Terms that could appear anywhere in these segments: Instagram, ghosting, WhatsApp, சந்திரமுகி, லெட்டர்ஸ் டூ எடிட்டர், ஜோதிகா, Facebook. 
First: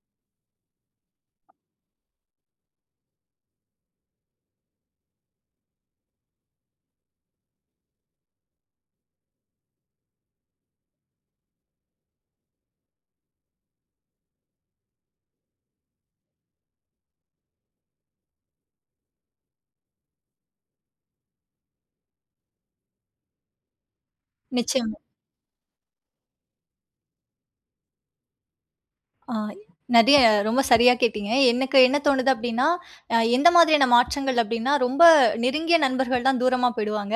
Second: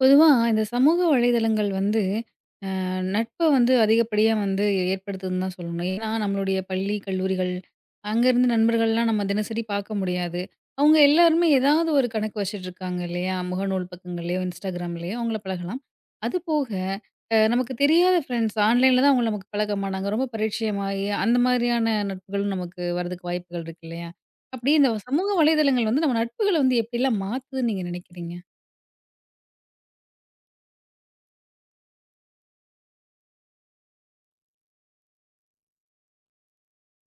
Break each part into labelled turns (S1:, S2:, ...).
S1: பொதுவா இந்த சமூக வலைதளங்கள் வந்து அ, நட்ப வந்து அதிகப்படியா வந்து ஏற்படுத்துதுன்னு தான் சொல்லணும். ஏன்னா, நம்மளுடைய பள்ளி, கல்லூரிகள் அங்கருந்து நண்பர்கள்லாம் நம்ம தினசரி பார்க்க முடியாது. அவங்க எல்லாருமே ஏதாவது ஒரு கணக்கு வச்சுட்ருக்காங்க இல்லையா? முகநூல் பக்கங்கள்லயோ, இன்ஸ்டாகிராம்லயோ அவங்கள பழகலாம். அது போக நமக்கு தெரியாத ஃப்ரெண்ட்ஸ் ஆன்லைன்ல தான் அவங்கள நமக்கு பழக்கமானாங்க. ரொம்ப பரிச்சயமாயி அந்த மாதிரியான நட்புகளும் நமக்கு வரதுக்கு வாய்ப்புகள் இருக்கு இல்லையா? அப்படி இந்த
S2: நிச்சயமா.
S1: சமூக வலைதளங்கள் வந்து நம்ம நட்புகள வந்து எப்படிலாம் மாத்துதுன்னு நீங்க நினைக்கிறீங்க?
S2: ஆ நெறைய ரொம்ப சரியா கேட்டீங்க. எனக்கு என்ன தோணுது அப்டின்னா, எந்த மாதிரியான மாற்றங்கள் அப்டின்னா, ரொம்ப நெருங்கிய நண்பர்கள் தான் தூரமா போயிடுவாங்க.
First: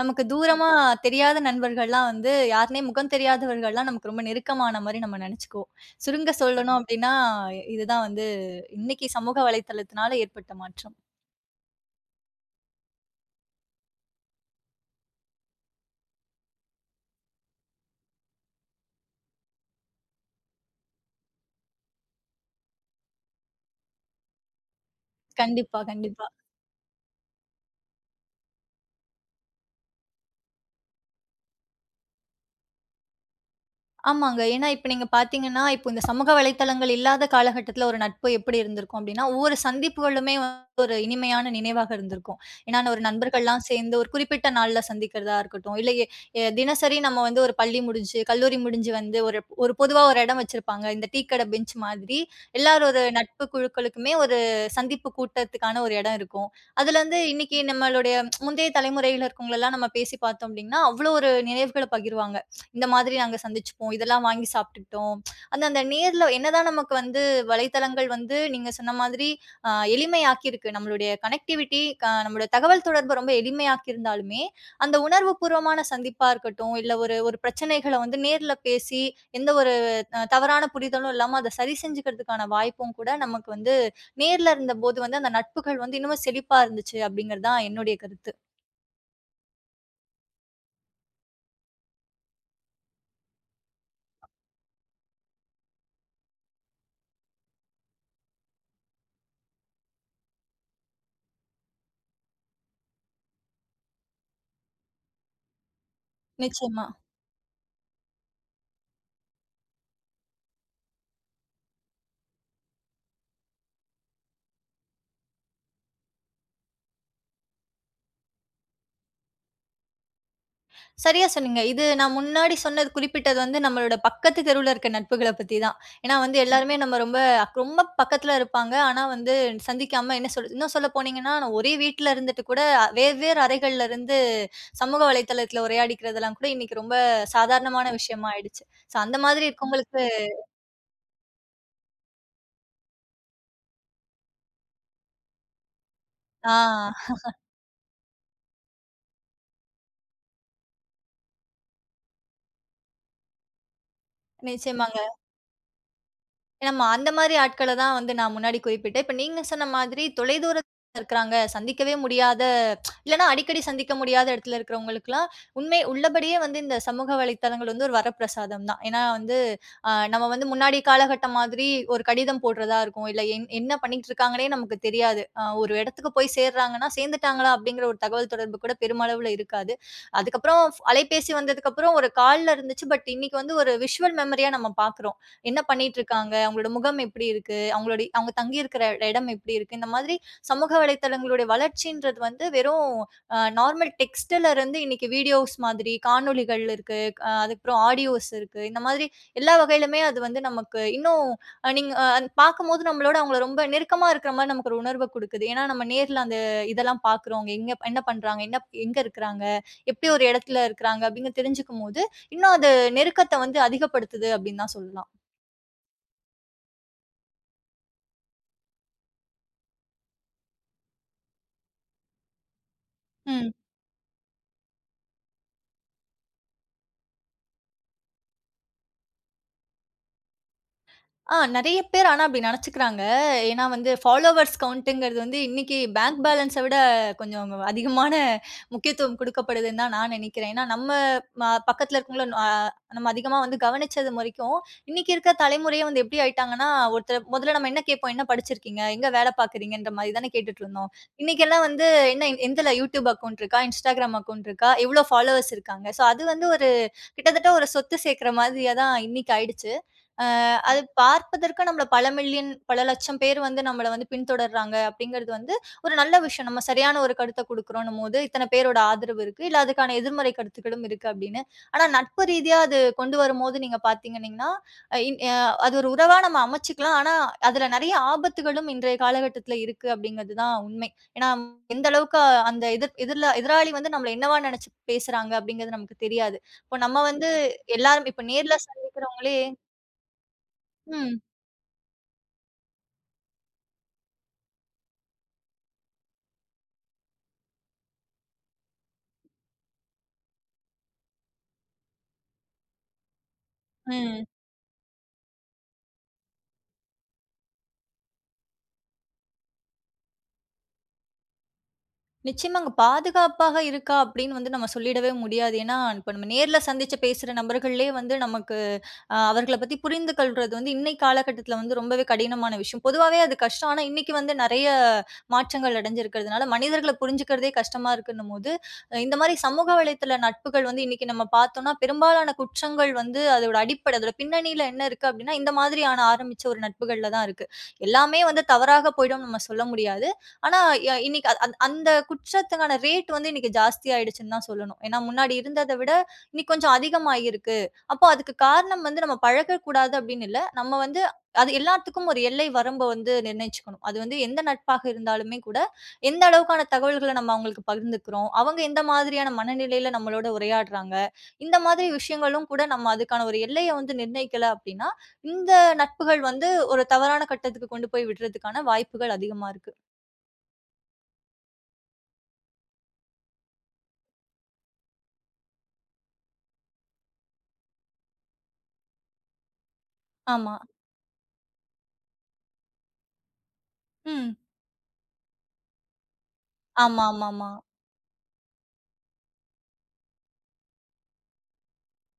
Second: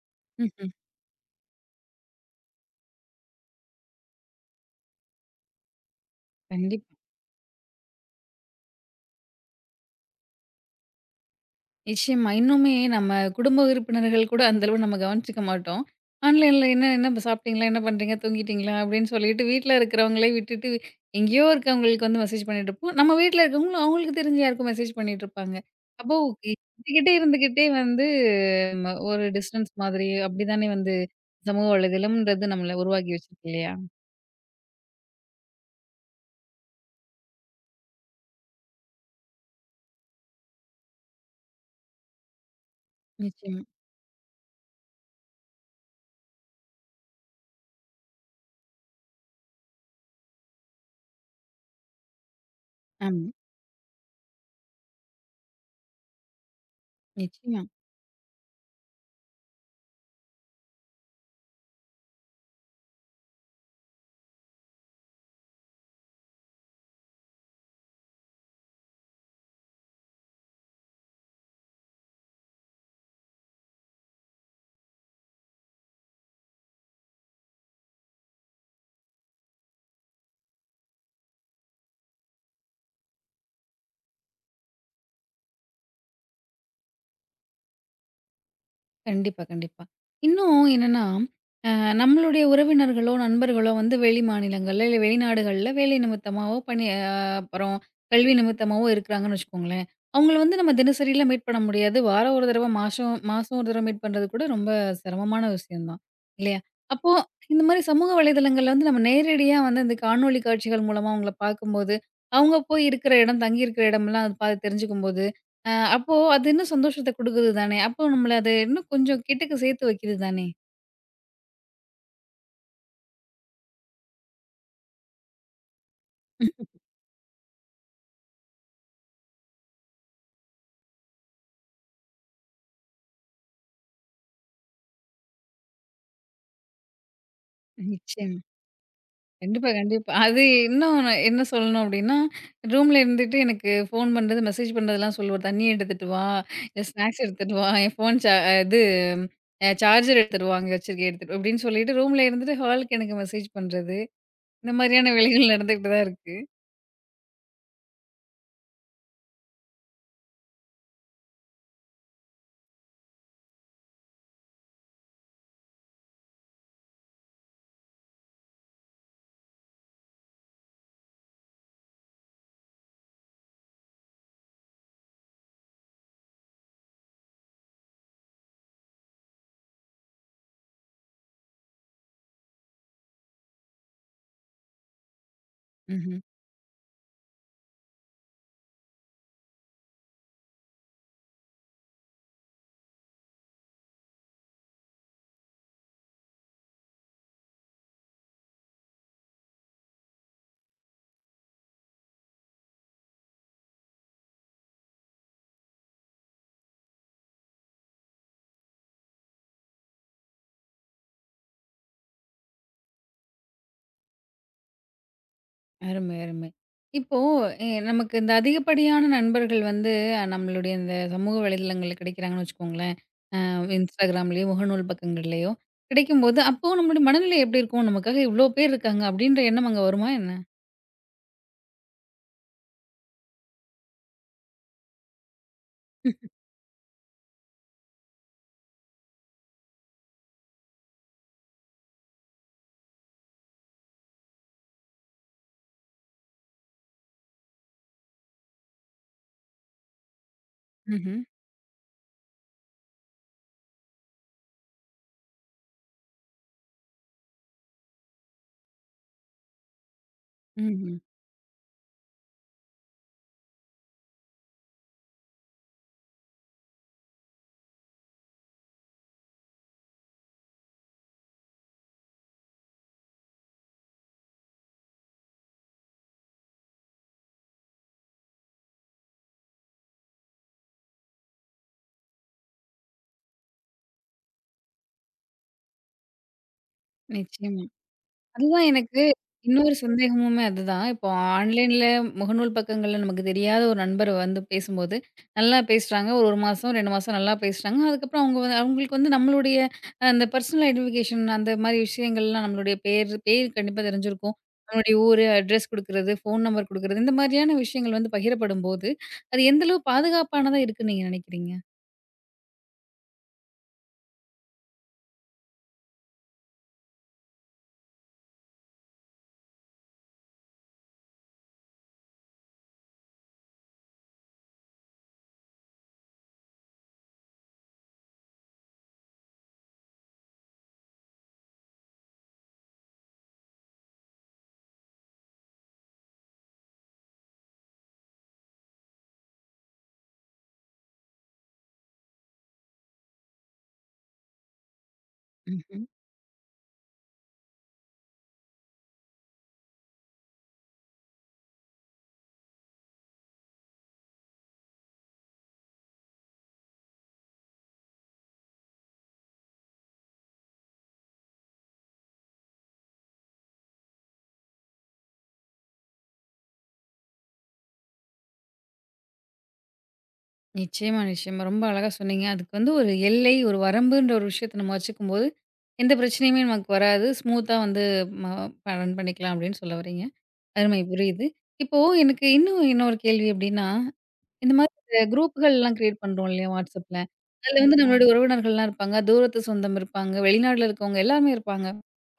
S2: நமக்கு தூரமா
S1: ம்ஹ்ம்.
S2: தெரியாத நண்பர்கள்லாம் வந்து யாருன்னே முகம் தெரியாதவர்கள்லாம் நமக்கு ரொம்ப நெருக்கமான மாரி நம்ம நெனச்சுக்குவோம். சுருங்க சொல்லணும்
S1: கண்டிப்பா.
S2: அப்டின்னா, இதுதான் வந்து இன்னைக்கு சமூக வலைத்தளத்தினால ஏற்பட்ட மாற்றம்.
S1: நிச்சயமா. இன்னுமே நம்ம குடும்ப உறுப்பினர்கள் கூட அந்த அளவு நம்ம கவனிச்சுக்க மாட்டோம். ஆன்லைன்ல என்ன என்ன இப்ப சாப்பிட்டீங்களா? என்ன பண்றீங்க? தூங்கிட்டீங்களா? அப்படின்னு சொல்லிட்டு வீட்ல இருக்கிறவங்களே விட்டுட்டு, எங்கேயோ இருக்கவங்களுக்கு வந்து மெசேஜ் பண்ணிட்டுருப்போம். நம்ம வீட்ல இருக்கவங்களும் அவங்களுக்கு தெரிஞ்ச யாருக்கும் மெசேஜ் பண்ணிட்டுருப்பாங்க.
S2: கண்டிப்பா,
S1: அப்போ
S2: கண்டிப்பா.
S1: இருந்துகிட்டே இருந்துகிட்டே வந்து ஒரு டிஸ்டன்ஸ் மாதிரி அப்படிதானே வந்து சமூக வலைதளம்ன்றது நம்மள உருவாக்கி வச்சிருக்கு இல்லையா?
S2: ஆமாங்க. ஏன்னா, இப்ப நீங்க பார்த்தீங்கன்னா, இப்போ இந்த சமூக வலைத்தளங்கள் இல்லாத காலகட்டத்தில ஒரு நட்பு எப்படி இருந்திருக்கும் அப்டின்னா, ஒவ்வொரு சந்திப்புகளுமே வந்து ஒரு இனிமையான நினைவாக இருந்திருக்கும். ஏன்னா, ஒரு
S1: நிச்சயமா.
S2: நண்பர்கள்லாம் சேர்ந்து ஒரு குறிப்பிட்ட நாள்ல சந்திக்கிறதா இருக்கட்டும், இல்ல எ எ தினசரி நம்ம வந்து ஒரு பள்ளி முடிஞ்சு, கல்லூரி முடிஞ்சு வந்து ஒரு ஒரு பொதுவா ஒரு இடம் வச்சிருப்பாங்க. இந்த டீ கடை பெஞ்ச் மாதிரி எல்லாரும் ஒரு
S1: ஆமா.
S2: நட்பு குழுக்களுக்குமே ஒரு சந்திப்பு கூட்டத்துக்கான ஒரு இடம் இருக்கும். அதுலருந்து இன்னைக்கு
S1: நிச்சயமா.
S2: நம்மளுடைய முந்தைய தலைமுறையில இருக்கவங்களலாம் நம்ம பேசி பார்த்தோம் அப்டின்னா, அவ்ளோ ஒரு நினைவுகள பகிர்வாங்க. இந்த மாதிரி நாங்க சந்திச்சுப்போம். இதெல்லாம் வாங்கி சாப்பிட்டுக்கிட்டோம். அந்த அந்த நேர்ல என்னதான் நமக்கு வந்து வலைத்தளங்கள் வந்து நீங்க சொன்ன மாதிரி அ எளிமையாக்கியிருக்கு. நம்மளுடைய கனெக்டிவிட்டி நம்மளுடைய தகவல் தொடர்பு ரொம்ப எளிமையாக்கியிருந்தாலுமே, அந்த உணர்வுபூர்வமான சந்திப்பா இருக்கட்டும், இல்ல ஒரு ஒரு பிரச்சனைகள வந்து நேர்ல பேசி, எந்த ஒரு தவறான புரிதலும் இல்லாம அத சரி செஞ்சுக்கிறதுக்கான வாய்ப்பும் கூட நமக்கு வந்து நேர்ல இருந்தபோது வந்து அந்த நட்புகள் வந்து இன்னமும் செழிப்பா இருந்துச்சு, அப்படிங்கிறது தான் என்னுடைய கருத்து.
S1: கண்டிப்பா, கண்டிப்பா. இன்னும் என்னன்னா, அ நம்மளுடைய உறவினர்களோ, நண்பர்களோ வந்து வெளி மாநிலங்கள்ல, இல்ல வெளிநாடுகள்ல வேலை நிமித்தமாவோ, பணி அப்புறம் கல்வி நிமித்தமாவோ இருக்கிறாங்கன்னு வச்சுக்கோங்களேன். அவங்கள வந்து நம்ம தினசரிலாம் மீட் பண்ண முடியாது. வாரம் ஒரு தடவ, மாசம் மாசம் ஒரு தடவ மீட் பண்றது கூட ரொம்ப சிரமமான விஷயம் தான். இல்லையா?
S2: நிச்சயமா.
S1: அப்போ இந்த மாரி சமூக வலைதளங்கள்ல வந்து நம்ம நேரடியா வந்து இந்த காணொளி காட்சிகள் மூலமா அவங்கள பார்க்கும்போது, அவங்க போய் இருக்கிற இடம், தங்கியிருக்கிற இடம்லாம் அது பார்த்து தெரிஞ்சுக்கும்போது அப்போ அது இன்னும் சந்தோஷத்த குடுக்குது தானே! அப்போ நம்மள அது இன்னும் கொஞ்சம் கிட்டக்க சேர்த்து வைக்குது தானே!
S2: சரியா சொன்னீங்க. இது நான் முன்னாடி சொன்னது குறிப்பிட்டது வந்து நம்மளோட பக்கத்து தெருவுல இருக்க நட்புகள பத்தி தான். ஏன்னா வந்து ம். எல்லாருமே நம்ம ரொம்ப ரொம்ப பக்கத்துல இருப்பாங்க. ஆனா வந்து சந்திக்காம என்ன சொல்றது இன்னும் சொல்ல போனீங்கன்னா, நான் ஒரே வீட்ல இருந்துட்டு கூட வெவ்வேறு அறைகள்ல இருந்து சமூக வலைத்தளத்துல உரையாடிக்கிறதெல்லாம் கூட இன்னைக்கு ரொம்ப சாதாரணமான விஷயமா
S1: நிச்சயமா.
S2: ஆயிடுச்சு. ஸோ அந்த மாதிரி ம்.
S1: கண்டிப்பா,
S2: இருக்கவங்களுக்கு
S1: கண்டிப்பா. அது இன்னும் நான் என்ன சொல்லணும் அப்டின்னா, ரூம்ல இருந்துட்டு எனக்கு ஃபோன் பண்றது, மெசேஜ் பண்றதெல்லாம் சொல்லுவாரு. "தண்ணி எடுத்துட்டு வா,
S2: ஆ
S1: இல்ல ஸ்நாக்ஸ் எடுத்துட்டு வா, என் ஃபோன் சா இது அ சார்ஜர் எடுத்துட்டு வா, அங்க வச்சிருக்கேன் எடுத்துட்டு" அப்டின்னு சொல்லிட்டு ரூம்ல இருந்துட்டு ஹாலுக்கு எனக்கு மெசேஜ் பண்றது. இந்த
S2: நிச்சயமாங்க.
S1: மாரியான வேலைகள் நடந்துகிட்டு தான் இருக்கு.
S2: நம்ம அந்த மாரி ஆட்கள தான் வந்து நான் முன்னாடி குறிப்பிட்டேன். இப்ப நீங்க சொன்ன மாதிரி தொலைதூரத்துல இருக்கிறாங்க, சந்திக்கவே முடியாத இல்லன்னா அடிக்கடி சந்திக்க முடியாத இடத்துல இருக்கிறவங்களுக்குலாம், உண்மை உள்ளபடியே வந்து இந்த சமூக வலைத்தளங்கள் வந்து ஒரு வரப்பிரசாதம் தான். ஏன்னா வந்து, நம்ம வந்து முன்னாடி காலகட்டம் மாதிரி ஒரு கடிதம் போடுறதா இருக்கும். இல்ல என்ன பண்ணிட்டு இருக்காங்கன்னே நமக்கு தெரியாது. ஒரு இடத்துக்கு போய் சேர்றாங்கன்னா, "சேர்ந்துட்டாங்களா?" அப்படிங்கிற ஒரு தகவல் தொடர்பு கூட பெருமளவுல இருக்காது. அதுக்கப்புறம் அலைபேசி வந்ததுக்கப்புறம் ஒரு கால்ல இருந்துச்சு. பட் இன்னைக்கு வந்து ஒரு விஷுவல் மெமரியா நம்ம பார்க்குறோம். என்ன பண்ணிட்டு
S1: ம்ஹ்ம்.
S2: இருக்காங்க? அவங்களோட முகம் எப்படி இருக்கு? அவங்களோட அவங்க தங்கி இருக்கிற இடம் எப்படி இருக்கு? இந்த மாதிரி சமூக வலைத்தளங்களுடைய வளர்ச்சின்றது வந்து வெறும் நார்மல் டெக்ஸ்ட்ல இருந்து இன்னைக்கு வீடியோஸ் மாதிரி காணொளிகள் இருக்கு. அதுக்கப்புறம் ஆடியோஸ் இருக்கு. இந்த மாதிரி எல்லா வகையிலுமே அது வந்து நமக்கு இன்னும் நீங்க பார்க்கும்போது நம்மளோட அவங்கள ரொம்ப நெருக்கமா இருக்கிற மாரி நமக்கு ஒரு உணர்வ குடுக்குது. ஏன்னா நம்ம நேர்ல அந்த இதெல்லாம் பார்க்குறோம். அவங்க எங்க என்ன பண்றாங்க? எங்க இருக்கிறாங்க? எப்படி ஒரு இடத்துல இருக்கிறாங்க? அப்படின்னு தெரிஞ்சுக்கும்போது, இன்னும் அது நெருக்கத்த வந்து அதிகப்படுத்துது அப்படின்னு தான் சொல்லலாம்.
S1: அருமை, அருமை. இப்போ நமக்கு இந்த அதிகப்படியான நண்பர்கள் வந்து நம்மளுடைய இந்த சமூக வலைதளங்கள்ல கிடைக்கிறாங்கன்னு வச்சுக்கோங்களேன். அ
S2: ம்.
S1: இன்ஸ்டாகிராம்லயோ, முகநூல் பக்கங்கள்லயோ கிடைக்கும்போது, அப்போ நம்மளுடைய மனநிலை எப்படி இருக்கும்? நமக்காக இவ்ளோ பேர் இருக்காங்க, அப்படின்ற எண்ணம் அங்க வருமா என்ன?
S2: நெறைய பேர் ஆனா அப்படி நெனச்சுக்கிறாங்க. ஏன்னா வந்து ஃபாலோவர்ஸ் கவுண்ட்ங்கிறது வந்து இன்னைக்கு பேங்க் பேலன்ஸ விட கொஞ்சம் அதிகமான முக்கியத்துவம் குடுக்கப்படுதுன்னு தான் நான் நெனைக்கிறேன். ஏன்னா நம்ம பக்கத்துல இருக்கவங்கள நம்ம அதிகமா வந்து கவனிச்சது வரைக்கும், இன்னைக்கு இருக்க தலைமுறையே வந்து எப்படி ஆயிட்டாங்கன்னா, ஒருத்தர முதல்ல நம்ம என்ன கேட்போம்? என்ன படிச்சிருக்கீங்க? எங்க வேலை பார்க்குறீங்கன்ற மாரி தானே கேட்டுட்டுருந்தோம்.
S1: ம்ஹ்ம்.
S2: இன்னைக்கெல்லாம் வந்து என்ன எந்தல YouTube அக்கவுண்ட் இருக்கா? Instagram அக்கவுண்ட் இருக்கா? எவ்வளோ ஃபாலோவர்ஸ் இருக்காங்க? ஸோ அது வந்து ஒரு கிட்டத்தட்ட ஒரு சொத்து சேர்க்கிற மாதிரியா தான் இன்னைக்கு ஆயிடுச்சு. அது
S1: ம்ஹ்ம்.
S2: பார்ப்பதற்கு நம்மள பல மில்லியன், பல லட்சம் பேர் வந்து நம்மள வந்து பின்தொடர்றாங்க அப்படிங்கிறது வந்து ஒரு நல்ல விஷயம். நம்ம சரியான ஒரு கருத்த குடுக்குறோன்னும் போது, இத்தன பேரோட ஆதரவு இருக்கு. இல்ல அதுக்கான எதிர்மறை கருத்துக்களும் இருக்கு அப்படின்னு. ஆனா நட்பு ரீதியா அது கொண்டு வரும்போது நீங்க பார்த்தீங்கன்னீங்கன்னா, அ இன் அ அது ஒரு உறவா நம்ம அமைச்சுக்கலாம். ஆனா அதுல நெறைய ஆபத்துகளும் இன்றைய காலகட்டத்துல இருக்கு அப்படிங்கிறது தான் உண்மை. ஏன்னா எந்த அளவுக்கு அந்த எதிர்ல எதிராளி வந்து நம்மள என்னவா நெனச்சு பேசுறாங்க அப்படிங்கிறது நமக்கு தெரியாது. இப்போ நம்ம வந்து
S1: நிச்சயமா.
S2: எல்லாரும் இப்ப நேர்ல
S1: அதுதான் எனக்கு
S2: சந்திக்கிறவங்களே
S1: இன்னொரு சந்தேகமுமே அதுதான். இப்போ
S2: ம்.
S1: ஆன்லைன்ல முகநூல் பக்கங்கள்ல நமக்கு தெரியாத ஒரு நண்பர் வந்து பேசும்போது, நல்லா பேசுறாங்க. ஒரு 1 மாசம், 2 மாசம் நல்லா பேசுறாங்க. அதுக்கப்புறம் அவங்களுக்கு வந்து நம்மளுடைய அந்த பர்சனல் ஐடென்டிஃபிகேஷன் அந்த மாரி விஷயங்கள்லாம் நம்மளுடைய பேர் பேர் கண்டிப்பா
S2: ம்.
S1: தெரிஞ்சிருக்கும். நம்மளுடைய ஊரு, அட்ரஸ் குடுக்குறது, ஃபோன் நம்பர் குடுக்குறது, இந்த மாதிரியான விஷயங்கள் வந்து பகிரப்படும்போது, அது எந்த அளவு பாதுகாப்பானதா இருக்குன்னு நீங்க நினைக்கிறீங்க?
S2: நிச்சயமா அங்க பாதுகாப்பாக இருக்கா அப்படின்னு வந்து நம்ம சொல்லிடவே முடியாது. ஏன்னா, இப்ப நம்ம நேர்ல சந்திச்சு பேசுற நபர்கள்லயே வந்து நமக்கு அவர்கள பத்தி புரிந்து கொள்றது வந்து இன்னைய காலகட்டத்தில வந்து ரொம்பவே கடினமான விஷயம். பொதுவாவே அது கஷ்டம். ஆனா, இன்னைக்கு வந்து நெறைய மாற்றங்கள் அடைஞ்சிருக்கிறதுனால, மனிதர்கள புரிஞ்சுக்கிறதே கஷ்டமா இருக்குன்னும்போது, இந்த மாரி சமூக வலைத்தள நட்புகள் வந்து இன்னைக்கு நம்ம பார்த்தோம்னா, பெரும்பாலான குற்றங்கள் வந்து அதோட அடிப்படை, அதோட பின்னணியில என்ன இருக்கு அப்டின்னா, இந்த மாதிரியான ஆரம்பிச்ச ஒரு நட்புகள்ல தான் இருக்கு. எல்லாமே வந்து தவறாக போயிடும்னு நம்ம சொல்ல முடியாது. ஆனா, இன்னைக்கு அந்த குற்றத்துக்கான ரேட் வந்து இன்னைக்கு ஜாஸ்தியாயிடுச்சுன்னு தான் சொல்லணும். ஏன்னா, முன்னாடி இருந்தத
S1: ம்ஹ்ம்.
S2: விட இன்னைக்கு கொஞ்சம் அதிகமாயிருக்கு. அப்போ அதுக்கு காரணம் வந்து நம்ம பழகக்கூடாது அப்படின்னு இல்ல. நம்ம வந்து அது எல்லாத்துக்கும் ஒரு எல்லை வரம்ப வந்து நிர்ணயிச்சுக்கணும். அது வந்து எந்த நட்பாக இருந்தாலுமே கூட, எந்த அளவுக்கான தகவல்கள நம்ம அவங்களுக்கு பகிர்ந்துக்கிறோம், அவங்க எந்த மாதிரியான மனநிலையில நம்மளோட உரையாடுறாங்க, இந்த மாதிரி விஷயங்களும் கூட நம்ம அதுக்கான ஒரு எல்லைய வந்து நிர்ணயிக்கல அப்படின்னா, இந்த நட்புகள் வந்து ஒரு தவறான கட்டத்துக்கு கொண்டு போய் விடுறதுக்கான வாய்ப்புகள் அதிகமா இருக்கு.
S1: நிச்சயமா, நிச்சயமா. ரொம்ப அழகா சொன்னீங்க. அதுக்கு வந்து ஒரு எல்லை, ஒரு வரம்புன்ற ஒரு விஷயத்த நம்ம வச்சுக்கும்போது, எந்த பிரச்சனையுமே நமக்கு வராது. ஸ்மூத்தா வந்து ம ரன் பண்ணிக்கலாம் அப்படின்னு சொல்ல வர்றீங்க.
S2: ஆமா.
S1: அருமை! புரியுது. இப்போ எனக்கு இன்னும் இன்னொரு கேள்வி எப்படின்னா,
S2: ம்.
S1: இந்த மாதிரி இந்த குரூப்புகள்லாம் கிரியேட் பண்றோம் இல்லையா WhatsAppல.
S2: ஆமா, ஆமாமா.
S1: அதுல வந்து ஆமா. நம்மளுடைய உறவினர்கள்லாம் இருப்பாங்க. தூரத்து சொந்தம் இருப்பாங்க. வெளிநாட்ல இருக்கவங்க எல்லாருமே இருப்பாங்க.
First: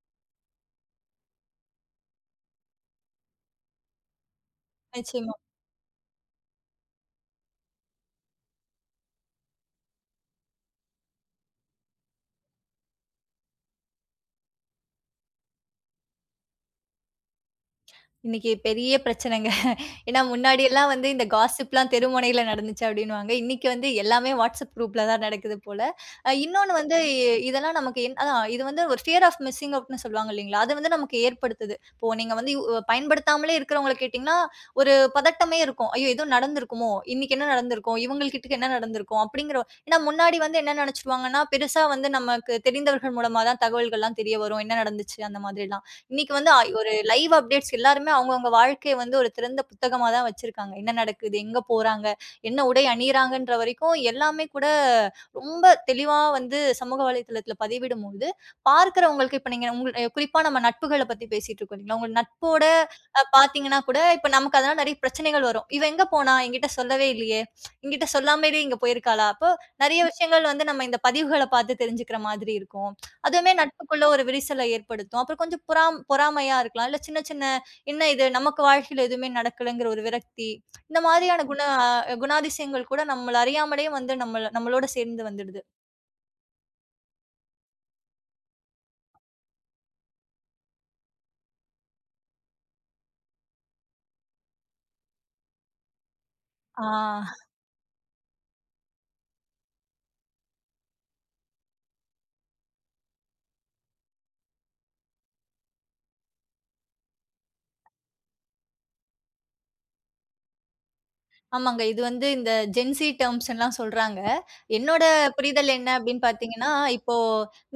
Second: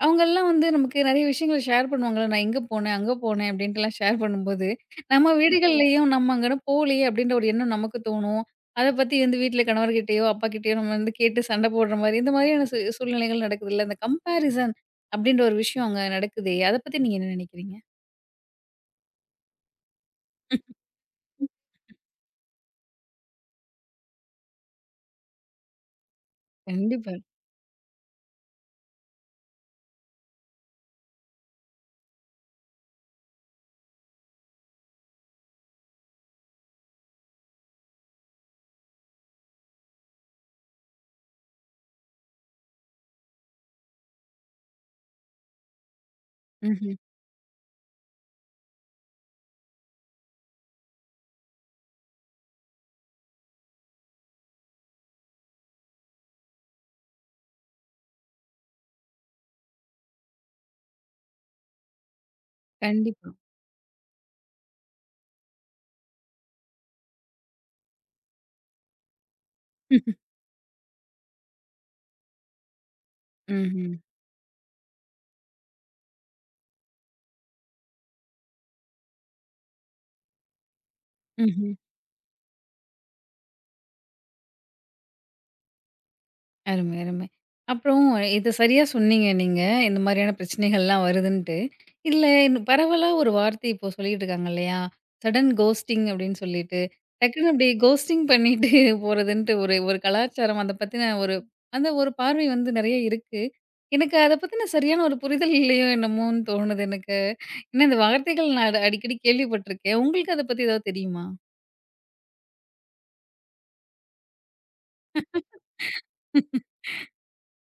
S1: அவங்கலாம் வந்து நமக்கு நெறைய விஷயங்கள் ஷேர் பண்ணுவாங்கல்ல. நான் இங்க போனேன், அங்க போனேன் அப்படின்ட்டுலாம் ஷேர் பண்ணும்போது, நம்ம
S2: நிச்சயமா.
S1: வீடுகள்லயும் நம்ம அங்கன போலயே அப்படின்ற ஒரு எண்ணம் நமக்கு தோணும். அத பத்தி வந்து வீட்ல கணவர்கிட்டயோ, அப்பாகிட்டயோ நம்ம வந்து கேட்டு சண்டை போடுற மாரி, இந்த மாதிரியான சூழ்நிலைகள் நடக்குதுல்ல. அந்த கம்பேரிசன் அப்படின்ற ஒரு விஷயம் அங்க நடக்குதே. அத பத்தி நீங்க என்ன நெனைக்கிறீங்க?
S2: இன்னைக்கு பெரிய பிரச்சனைங்க. ஏன்னா முன்னாடி எல்லாம் வந்து இந்த காசிப்லாம் தெருமுனையில நடந்துச்சு அப்டின்னுவாங்க. இன்னைக்கு வந்து எல்லாமே WhatsApp குரூப்ல தான் நடக்குது போல. இன்னொன்னு வந்து
S1: கண்டிப்பா.
S2: இதெல்லாம் நமக்கு அதான் இது வந்து ஒரு ஃபியர் ஆஃப் மிஸ்ஸிங் அவுட்ன்னு சொல்லுவாங்க இல்லைங்களா? அது வந்து நமக்கு ஏற்படுத்துது. இப்போ நீங்க வந்து பயன்படுத்தாமலே இருக்கிறவங்கள கேட்டீங்கன்னா, ஒரு பதட்டமே இருக்கும். ஐயோ! ஏதோ நடந்திருக்குமோ? இன்னைக்கு என்ன நடந்திருக்கும்? இவங்கள்கிட்ட என்ன நடந்திருக்கும்? அப்படிங்கிற ஏன்னா முன்னாடி வந்து என்ன நெனச்சுருவாங்கன்னா, பெருசா வந்து நமக்கு தெரிந்தவர்கள் மூலமா தான் தகவல்கள்லாம் தெரிய வரும். என்ன நடந்துச்சு அந்த மாதிரிலாம். இன்னைக்கு வந்து ஒரு
S1: ம்ஹ்ம்.
S2: லைவ் அப்டேட்ஸ் எல்லாருமே அவங்கவங்க வாழ்க்கைய வந்து ஒரு திறந்த புத்தகமா தான் வச்சிருக்காங்க. என்ன நடக்குது? எங்க போறாங்க? என்ன உடை அணியிறாங்கன்ற வரைக்கும் எல்லாமே கூட ரொம்ப தெளிவா வந்து சமூக வலைதளத்தில பதிவிடும்போது, பார்க்கிறவங்களுக்கு இப்ப நீங்க உங்க குறிப்பா நம்ம நட்புகள பத்தி பேசிட்டு இருக்கோம் இல்லைங்களா? உங்க நட்போட
S1: கண்டிப்பா.
S2: பார்த்தீங்கன்னா கூட, இப்ப நமக்கு அதனால நெறைய பிரச்சனைகள் வரும். "இவ எங்க போனா? என்கிட்ட சொல்லவே இல்லையே! என்கிட்ட சொல்லாமலே இங்க போயிருக்காளா?" அப்போ நெறைய விஷயங்கள் வந்து நம்ம இந்த பதிவுகள பார்த்து தெரிஞ்சுக்கிற மாதிரி இருக்கும். அதுவுமே
S1: ம்ஹ்ம்.
S2: நட்புக்குள்ள ஒரு விரிசலை ஏற்படுத்தும். அப்புறம் கொஞ்சம் பொறாமையா இருக்கலாம். இல்ல சின்ன சின்ன என்ன இது நமக்கு வாழ்க்கையில எதுவுமே நடக்கலங்கிற ஒரு விரக்தி. இந்த மாதிரியான
S1: ம்ஹ்ம்.
S2: குணாதிசயங்கள் கூட நம்மள அறியாமலே வந்து நம்மள நம்மளோட சேர்ந்து வந்துடுது.
S1: அருமை, அருமை. அப்புறம் இது சரியா சொன்னீங்க நீங்க. இந்த மாதிரியான பிரச்சனைகள்லாம் வருதுன்ட்டு. இதுல பரவலா ஒரு வார்த்தை இப்போ சொல்லிட்டு இருக்காங்க இல்லையா? சடன் கோஸ்டிங் அப்படின்னு சொல்லிட்டு,
S2: ஆ.
S1: டக்குனு அப்படி கோஸ்டிங் பண்ணிட்டு போறதுன்ட்டு ஒரு ஒரு கலாச்சாரம் அத பத்தின ஒரு அந்த ஒரு பார்வை வந்து நெறைய இருக்கு. எனக்கு அத பத்தின சரியான ஒரு புரிதல் இல்லையோ என்னமோன்னு தோணுது எனக்கு. ஏன்னா இந்த வார்த்தைகள் நான் அடிக்கடி கேள்விப்பட்டுருக்கேன். உங்களுக்கு அத பத்தி ஏதாவது தெரியுமா?
S2: ஆமாங்க. இது வந்து இந்த ஜென்சி டெர்ம்ஸ் எல்லாம் சொல்றாங்க. என்னோட புரிதல் என்ன
S1: ஆமா.
S2: அப்படின்னு பார்த்தீங்கன்னா, இப்போ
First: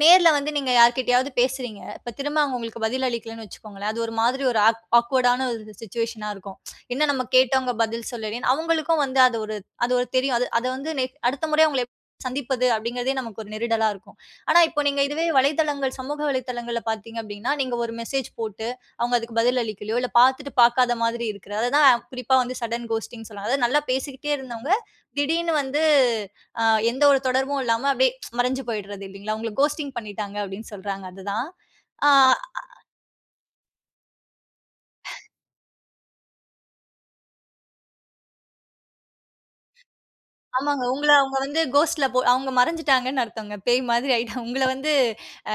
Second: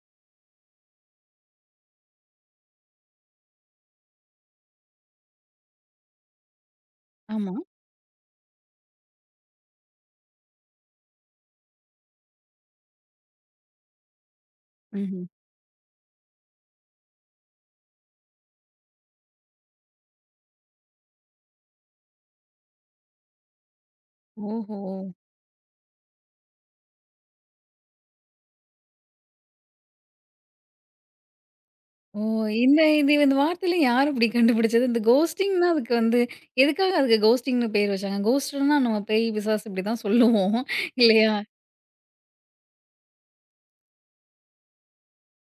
S2: நேர்ல வந்து நீங்க யார்கிட்டயாவது பேசுறீங்க. இப்ப திரும்ப அவங்க உங்களுக்கு பதில் அளிக்கலன்னு வச்சுக்கோங்களேன். அது ஒரு மாதிரி ஒரு ஆக்வர்டான ஒரு சிச்சுவேஷனா இருக்கும். என்ன நம்ம கேட்டவங்க பதில் சொல்லலேன்னு அவங்களுக்கும் வந்து அது ஒரு தெரியும். அத வந்து அடுத்த முறை அவங்கள சந்திப்பது அப்படிங்கிறதே நமக்கு ஒரு நெருடலா இருக்கும். ஆனா இப்போ நீங்க இதுவே
S1: ம்ஹ்ம்.
S2: சமூக வலைதளங்கள்ல பார்த்தீங்க அப்படின்னா, நீங்க ஒரு மெசேஜ் போட்டு அவங்க அதுக்கு பதில் அளிக்கலையோ, இல்ல பார்த்துட்டு பார்க்காத மாதிரி இருக்கிறது. அததான் குறிப்பா வந்து சடன் கோஸ்டிங்ன்னு சொல்லுவாங்க. அதாவது நல்லா பேசிக்கிட்டே இருந்தவங்க,
S1: ஓஹோ!
S2: திடீர்னு வந்து அ எந்த ஒரு தொடர்பும் இல்லாம அப்படியே மறைஞ்சு போயிடுறது இல்லைங்களா? உங்கள கோஸ்டிங் பண்ணிட்டாங்க அப்படின்னு சொல்றாங்க அதுதான். ஆ
S1: ஓ! இந்த வார்த்தையில யார் அப்படி கண்டுபிடிச்சது? இந்த கோஸ்டிங்னா அதுக்கு வந்து எதுக்காக அதுக்கு கோஸ்டிங்ன்னு பேர் வச்சாங்க? கோஸ்ட்ன்னா நம்ம பேய், பிசாசு இப்படிதான் சொல்லுவோம்
S2: ஆமாங்க. உங்கள
S1: இல்லையா?
S2: அவங்க வந்து கோஸ்ட்ல போ அவங்க மறைஞ்சுட்டாங்கன்னு அர்த்தங்க. பேய் மாதிரி ஆயிட்டாங்க. உங்கள வந்து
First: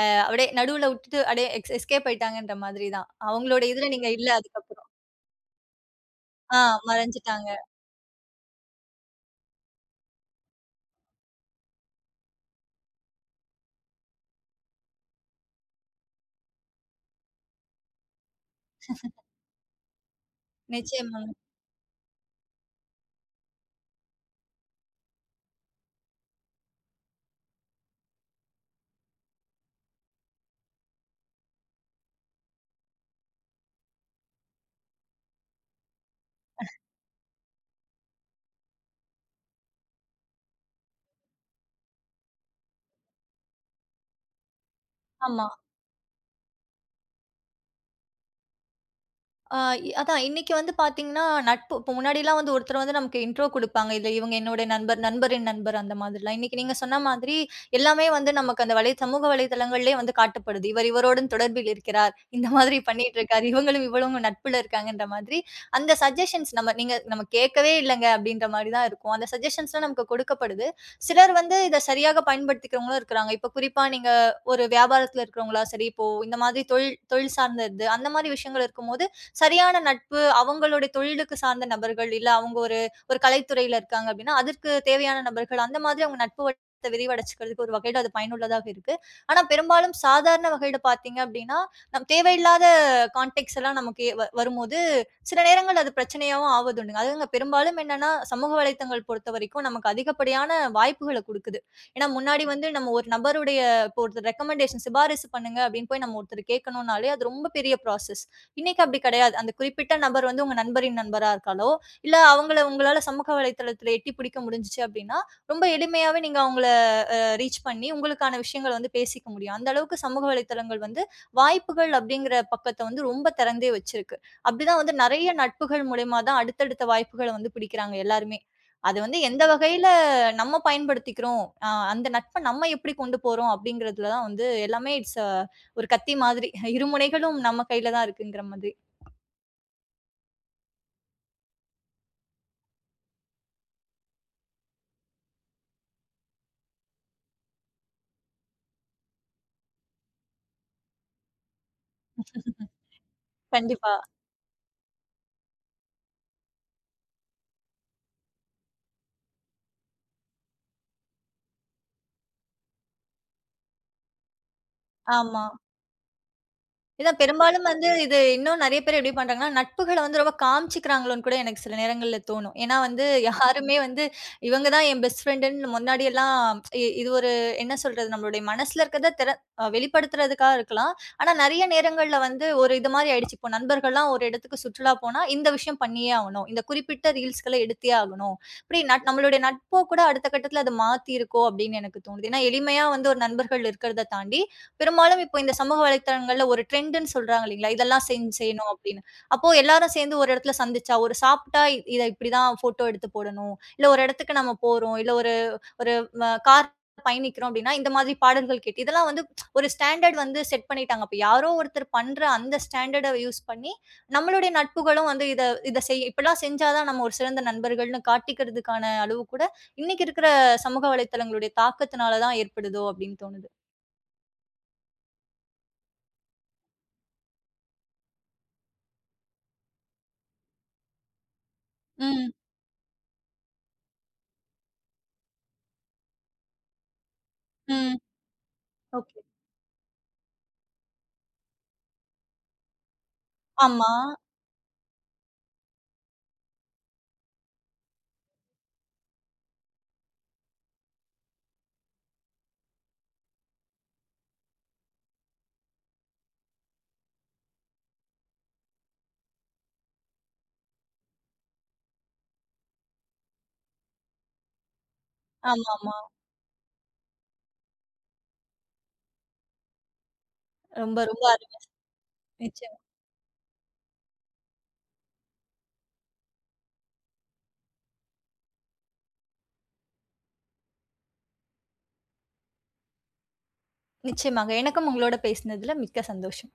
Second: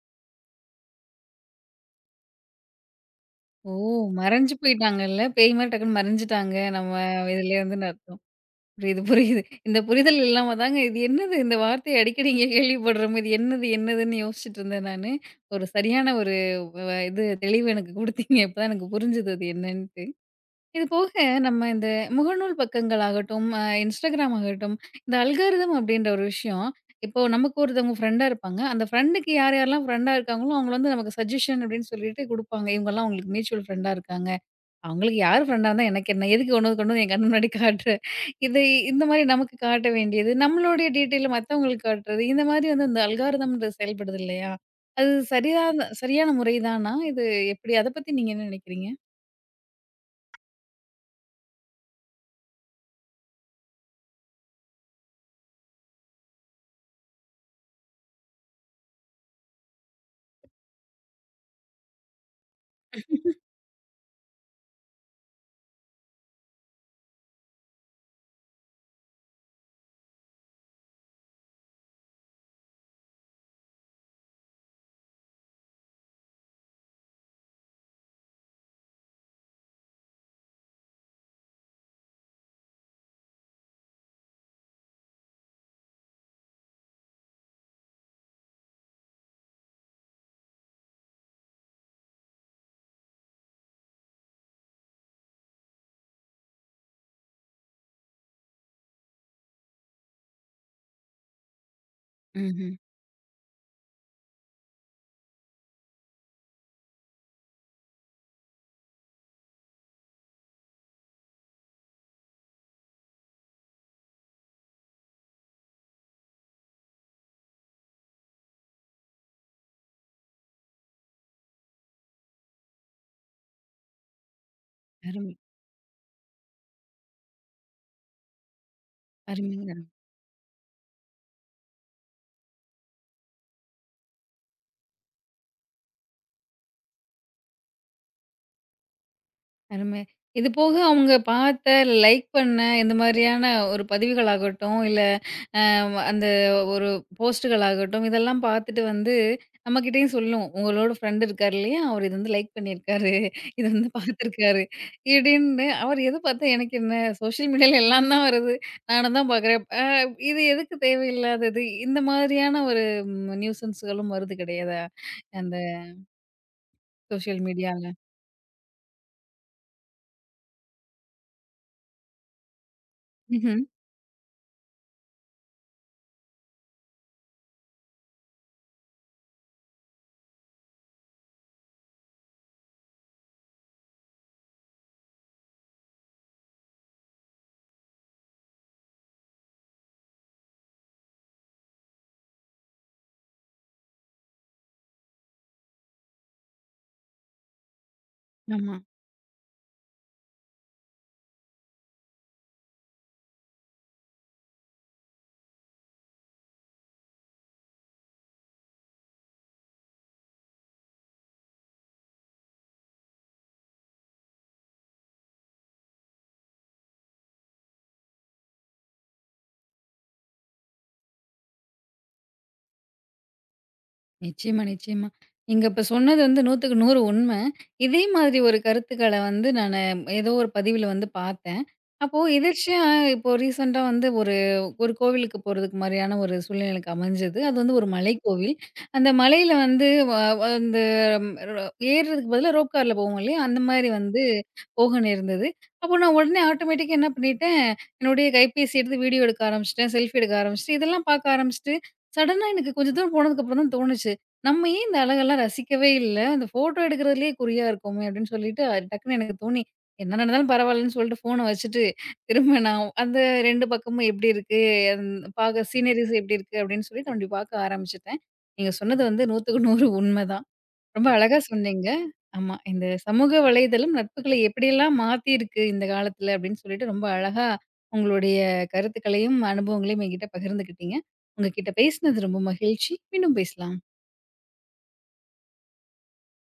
S2: அப்படியே நடுவுல விட்டுட்டு அப்படியே எஸ்கேப் ஆயிட்டாங்கன்ற மாதிரி தான். அவங்களோட
S1: ஓ!
S2: இதுல நீங்க இல்ல
S1: மறைஞ்சு
S2: அதுக்கப்புறம்.
S1: போயிட்டாங்கல்ல. பேய் மாரி டக்குன்னு மறைஞ்சுட்டாங்க.
S2: ஆ
S1: நம்ம
S2: மறைஞ்சுட்டாங்க.
S1: இதுலேருந்துன்னு அர்த்தம். புரியுது, புரியுது. இந்த புரிதல் இல்லாம தாங்க இது என்னது இந்த வார்த்தைய அடிக்கடி இங்க கேள்விப்படுறோம். இது என்னது, என்னதுன்னு யோசிச்சுட்டு இருந்தேன் நானு. ஒரு சரியான ஒரு இது தெளிவு எனக்கு குடுத்தீங்க. இப்ப தான் எனக்கு புரிஞ்சுது அது என்னன்ட்டு. இது போக
S2: நிச்சயமாங்க.
S1: நம்ம இந்த முகநூல் பக்கங்கள் ஆகட்டும், Instagram ஆகட்டும், இந்த அல்காரிதம் அப்படின்ற ஒரு விஷயம், இப்போ நமக்கு ஒருத்தவங்க ஃப்ரெண்டா இருப்பாங்க. அந்த ஃப்ரெண்டுக்கு யார் யாரெல்லாம் ஃப்ரெண்டா இருக்காங்களோ, அவங்கள வந்து நமக்கு சஜஷன் அப்படின்னு சொல்லிட்டு குடுப்பாங்க. இவங்கலாம் உங்களுக்கு மியூச்சுவல் ஃப்ரெண்டா இருக்காங்க. அவங்களுக்கு யார் ஃப்ரெண்டா இருந்தா எனக்கு என்ன? எதுக்கு ஒன்னது கொண்டு வந்து என் கண்ணு முன்னாடி காட்டுற? இது இந்த மாரி நமக்கு காட்ட வேண்டியது, நம்மளுடைய டீட்டெயில மத்தவங்களுக்கு காட்டுறது, இந்த மாரி வந்து இந்த அல்காரிதம்ன்றது செயல்படுது இல்லையா? அது
S2: ஆமா.
S1: சரியான சரியான முறை தானா? இது எப்படி? அத பத்தி நீங்க என்ன நினைக்கிறீங்க?
S2: ஆ இ அதான் இன்னைக்கு வந்து பார்த்தீங்கன்னா, நட்பு இப்போ முன்னாடிலாம் வந்து ஒருத்தர் வந்து நமக்கு இன்ட்ரோ குடுப்பாங்க. இல்ல இவங்க என்னோட நண்பர், நண்பரின் நண்பர் அந்த மாதிரிலாம். இன்னைக்கு நீங்க சொன்ன மாதிரி எல்லாமே வந்து நமக்கு அந்த சமூக வலைதளங்கள்லயே வந்து காட்டப்படுது. இவர் இவருடன் தொடர்பில் இருக்கிறார். இந்த மாதிரி பண்ணிட்டுருக்காரு. இவங்களும் இவளும் நட்புல இருக்காங்கன்ற மாதிரி, அந்த சஜஷன்ஸ் நம்ம கேட்கவே இல்லங்க அப்படின்ற மாரி தான் இருக்கும். அந்த சஜஷன்ஸ்லாம் நமக்கு கொடுக்கப்படுது. சிலர் வந்து இத சரியாக பயன்படுத்திக்கிறவங்களும் இருக்கிறாங்க. இப்போ குறிப்பா நீங்க ஒரு வியாபாரத்துல இருக்கிறவங்களா சரி, இப்போ இந்த மாதிரி தொழில் தொழில் சார்ந்த இது அந்த மாதிரி விஷயங்கள் இருக்கும்போது, சரியான நட்பு, அவங்களுடைய தொழிலுக்கு சார்ந்த நபர்கள், இல்ல அவங்க ஒரு ஒரு கலைத்துறையில இருக்காங்க அப்டின்னா, அதற்கு தேவையான நபர்கள், அந்த மாதிரி அவங்க நட்பு வட்டத்த விரிவடைச்சுக்கிறதுக்கு ஒரு வகையில அது பயனுள்ளதாக இருக்கு. ஆனா, பெரும்பாலும் சாதாரண வகையில பார்த்தீங்க அப்டின்னா, நம் தேவையில்லாத கான்டெக்ட்ஸ் எல்லாம் நமக்கு வரும்போது, சில நேரங்கள்ல அது பிரச்சனையாவும் ஆவதுண்டுங்க. அதுங்க பெரும்பாலும் என்னன்னா, சமூக வலைத்தளங்கள் பொறுத்தவரைக்கும் நமக்கு அதிகப்படியான வாய்ப்புகள குடுக்குது. ஏன்னா, முன்னாடி வந்து
S1: ம்ஹ்ம்.
S2: நம்ம ஒரு நபருடைய இப்போ ஒருத்தர் ரெக்கமெண்டேஷன் சிபாரிசு பண்ணுங்க அப்டின்னு போய் நம்ம ஒருத்தர கேட்கணும்னாலே, அது ரொம்ப பெரிய ப்ராசஸ். இன்னைக்கு அப்படி கிடையாது. அந்த குறிப்பிட்ட நபர் வந்து உங்க நண்பரின் நண்பரா இருக்காலோ, இல்ல அவங்கள உங்களால சமூக வலைதளத்தில எட்டி பிடிக்க முடிஞ்சுச்சு அப்படின்னா, ரொம்ப எளிமையாவே நீங்க அவங்கள ரீச் பண்ணி உங்களுக்கான விஷயங்கள வந்து பேசிக்க முடியும். அந்த அளவுக்கு சமூக வலைதளங்கள் வந்து வாய்ப்புகள் அப்படிங்கிற பக்கத்த வந்து ரொம்ப திறந்தே வச்சிருக்கு. அப்படிதான் வந்து நெறைய
S1: அருமை,
S2: நட்புகள் மூலியமா தான் அடுத்தடுத்த வாய்ப்புகள வந்து பிடிக்கிறாங்க எல்லாருமே. அது வந்து எந்த
S1: அருமைங்க.
S2: வகையில நம்ம பயன்படுத்திக்கிறோம், அந்த நட்ப நம்ம எப்படி கொண்டு போறோம் அப்படிங்கிறதுல தான் வந்து எல்லாமே இட்ஸ் அ ஒரு கத்தி மாதிரி. இருமுனைகளும் நம்ம கையில தான் இருக்குங்கிற மாதிரி.
S1: அருமை. இது போக அவங்க பார்த்த, லைக் பண்ண இந்த மாதிரியான ஒரு பதிவுகள் ஆகட்டும், இல்ல அந்த ஒரு போஸ்ட்டுகள் ஆகட்டும், இதெல்லாம் பார்த்துட்டு வந்து நம்மகிட்டயும் சொல்லும். உங்களோட ஃப்ரெண்ட் இருக்காரு இல்லையா? அவரு இத வந்து லைக் பண்ணியிருக்காரு. இத வந்து
S2: கண்டிப்பா.
S1: பார்த்துருக்காரு. இப்டின்னு அவர் எத பார்த்தா எனக்கு என்ன? சோஷியல் மீடியால எல்லாம் தான் வருது. நானும் தான் பார்க்குறேன். இது எதுக்கு தேவையில்லாதது? இந்த மாதிரியான ஒரு நியூசன்ஸ்களும் வருது கிடையாதா?
S2: ஆமா.
S1: அந்த
S2: இதான்
S1: சோஷியல்
S2: பெரும்பாலும் வந்து
S1: மீடியால.
S2: இது இன்னும் நெறைய பேர் எப்படி பண்றாங்கன்னா, நட்புகள வந்து ரொம்ப காமிச்சுக்கிறாங்களோன்னு கூட எனக்கு சில நேரங்கள்ல தோணும். ஏன்னா வந்து
S1: ம்ஹ்ம்.
S2: யாருமே வந்து இவங்க தான் என் பெஸ்ட் ஃப்ரெண்டுன்னு முன்னாடியெல்லாம் இது ஒரு என்ன சொல்றது? நம்மளுடைய மனசுல இருக்கிறத திற அ வெளிப்படுத்துறதுக்கா இருக்கலாம். ஆனா நெறைய நேரங்கள்ல வந்து ஒரு இது மாரி ஆயிடுச்சு. இப்போ நண்பர்கள்லாம் ஒரு இடத்துக்கு சுற்றுலா போனா, இந்த விஷயம் பண்ணியே ஆவணும். இந்த குறிப்பிட்ட ரீல்ஸ்கள எடுத்தே ஆகணும். இப்படி நம்மளுடைய நட்போ கூட அடுத்த கட்டத்துல அது மாத்தியிருக்கோ! அப்படின்னு எனக்கு தோணுது. ஏன்னா எளிமையா வந்து ஒரு நண்பர்கள் இருக்கிறத தாண்டி, பெரும்பாலும் இப்போ இந்த சமூக வலைத்தளங்கள்ல ஒரு ட்ரெண்டுன்னு சொல்றாங்க இல்லைங்களா? இதெல்லாம் செய்யணும்
S1: ஆமா.
S2: அப்படின்னு. அப்போ எல்லாரும் சேர்ந்து ஒரு இடத்துல சந்திச்சா, ஒரு சாப்பிட்டா இத இப்படிதான் ஃபோட்டோ எடுத்து போடணும். இல்ல ஒரு இடத்துக்கு நம்ம போறோம். இல்ல ஒரு ஒரு வ கார் பயணிக்கிறோம் அப்படின்னா, இந்த மாதிரி பாடல்கள் கேட்டு இதெல்லாம் வந்து ஒரு ஸ்டாண்டர்ட் வந்து செட் பண்ணிட்டாங்க. அப்ப யாரோ ஒருத்தர் பண்ற அந்த ஸ்டாண்டர்ட யூஸ் பண்ணி, நம்மளுடைய நட்புகளும் வந்து இத இத செய் இப்படிலாம் செஞ்சா தான் நம்ம ஒரு சிறந்த நண்பர்கள்ன்னு காட்டிக்கிறதுக்கான அளவு கூட, இன்னைக்கு இருக்கிற சமூக வலைத்தளங்களுடைய தாக்கத்தினால தான் ஏற்படுதோ அப்படின்னு தோணுது.
S1: நிச்சயமா, நிச்சயமா. நீங்க இப்ப சொன்னது வந்து 100க்கு 100 உண்மை. இதே மாதிரி ஒரு கருத்துக்கள வந்து நானு ஏதோ ஒரு பதிவில வந்து பார்த்தேன். அப்போ
S2: ம்.
S1: எதிர்ச்சியா இப்போ ரீசென்ட்டா வந்து ஒரு ஒரு கோவிலுக்கு போறதுக்கு மாரியான ஒரு சூழ்நிலை எனக்கு அமைஞ்சது. அது வந்து ஒரு
S2: ம்.
S1: மலைக்கோவில். அந்த
S2: ஓகே.
S1: மலையில வந்து வ அந்த ர ஏறுறதுக்கு பதிலா ரோப் கார்ல போவோம் இல்லையா? அந்த மாரி
S2: ஆமா.
S1: வந்து போக நேர்ந்தது. அப்போ நான் உடனே ஆட்டோமேட்டிக்கா என்ன பண்ணிட்டேன், என்னுடைய கைபேசி எடுத்து வீடியோ எடுக்க ஆரம்பிச்சுட்டேன், செல்ஃபி எடுக்க ஆரம்பிச்சுட்டேன், இதெல்லாம் பார்க்க ஆரம்பிச்சுட்டு, சடனா எனக்கு கொஞ்சம் தூரம் போனதுக்கப்புறம் தான் தோணுச்சு. நம்ம ஏன் இந்த அழகெல்லாம் ரசிக்கவே இல்ல? இந்த ஃபோட்டோ எடுக்கிறதுலயே குறியா இருக்கோமே! அப்டின்னு சொல்லிட்டு, அது டக்குன்னு எனக்கு தோணி, என்ன நடந்தாலும் பரவாயில்லன்னு சொல்லிட்டு ஃபோன வச்சுட்டு, திரும்ப நான் அந்த 2 பக்கமும் எப்டி இருக்கு? அந் பாக்க
S2: ஆமாமா.
S1: சீனரீஸ் எப்டி இருக்கு? அப்டின்னு சொல்லிட்டு அப்டி பார்க்க ஆரம்பிச்சுட்டேன். நீங்க சொன்னது வந்து 100க்கு 100 உண்மதான்.
S2: ரொம்ப
S1: ரொம்ப
S2: ரொம்ப
S1: அழகா
S2: அரு
S1: சொன்னீங்க. ஆமா.
S2: நிச்சயமா
S1: இந்த சமூக வலைதளம் நட்புகள எப்படியெல்லாம் மாத்தியிருக்கு இந்த காலத்துல அப்டின்னு சொல்லிட்டு, ரொம்ப அழகா உங்களுடைய கருத்துக்களையும், அனுபவங்களையும் என்கிட்ட பகிர்ந்துக்கிட்டீங்க. உங்ககிட்ட பேசினது ரொம்ப மகிழ்ச்சி. மீண்டும் பேசலாம்.
S2: நிச்சயமாங்க. எனக்கும் உங்களோட பேசினதுல மிக்க சந்தோஷம்.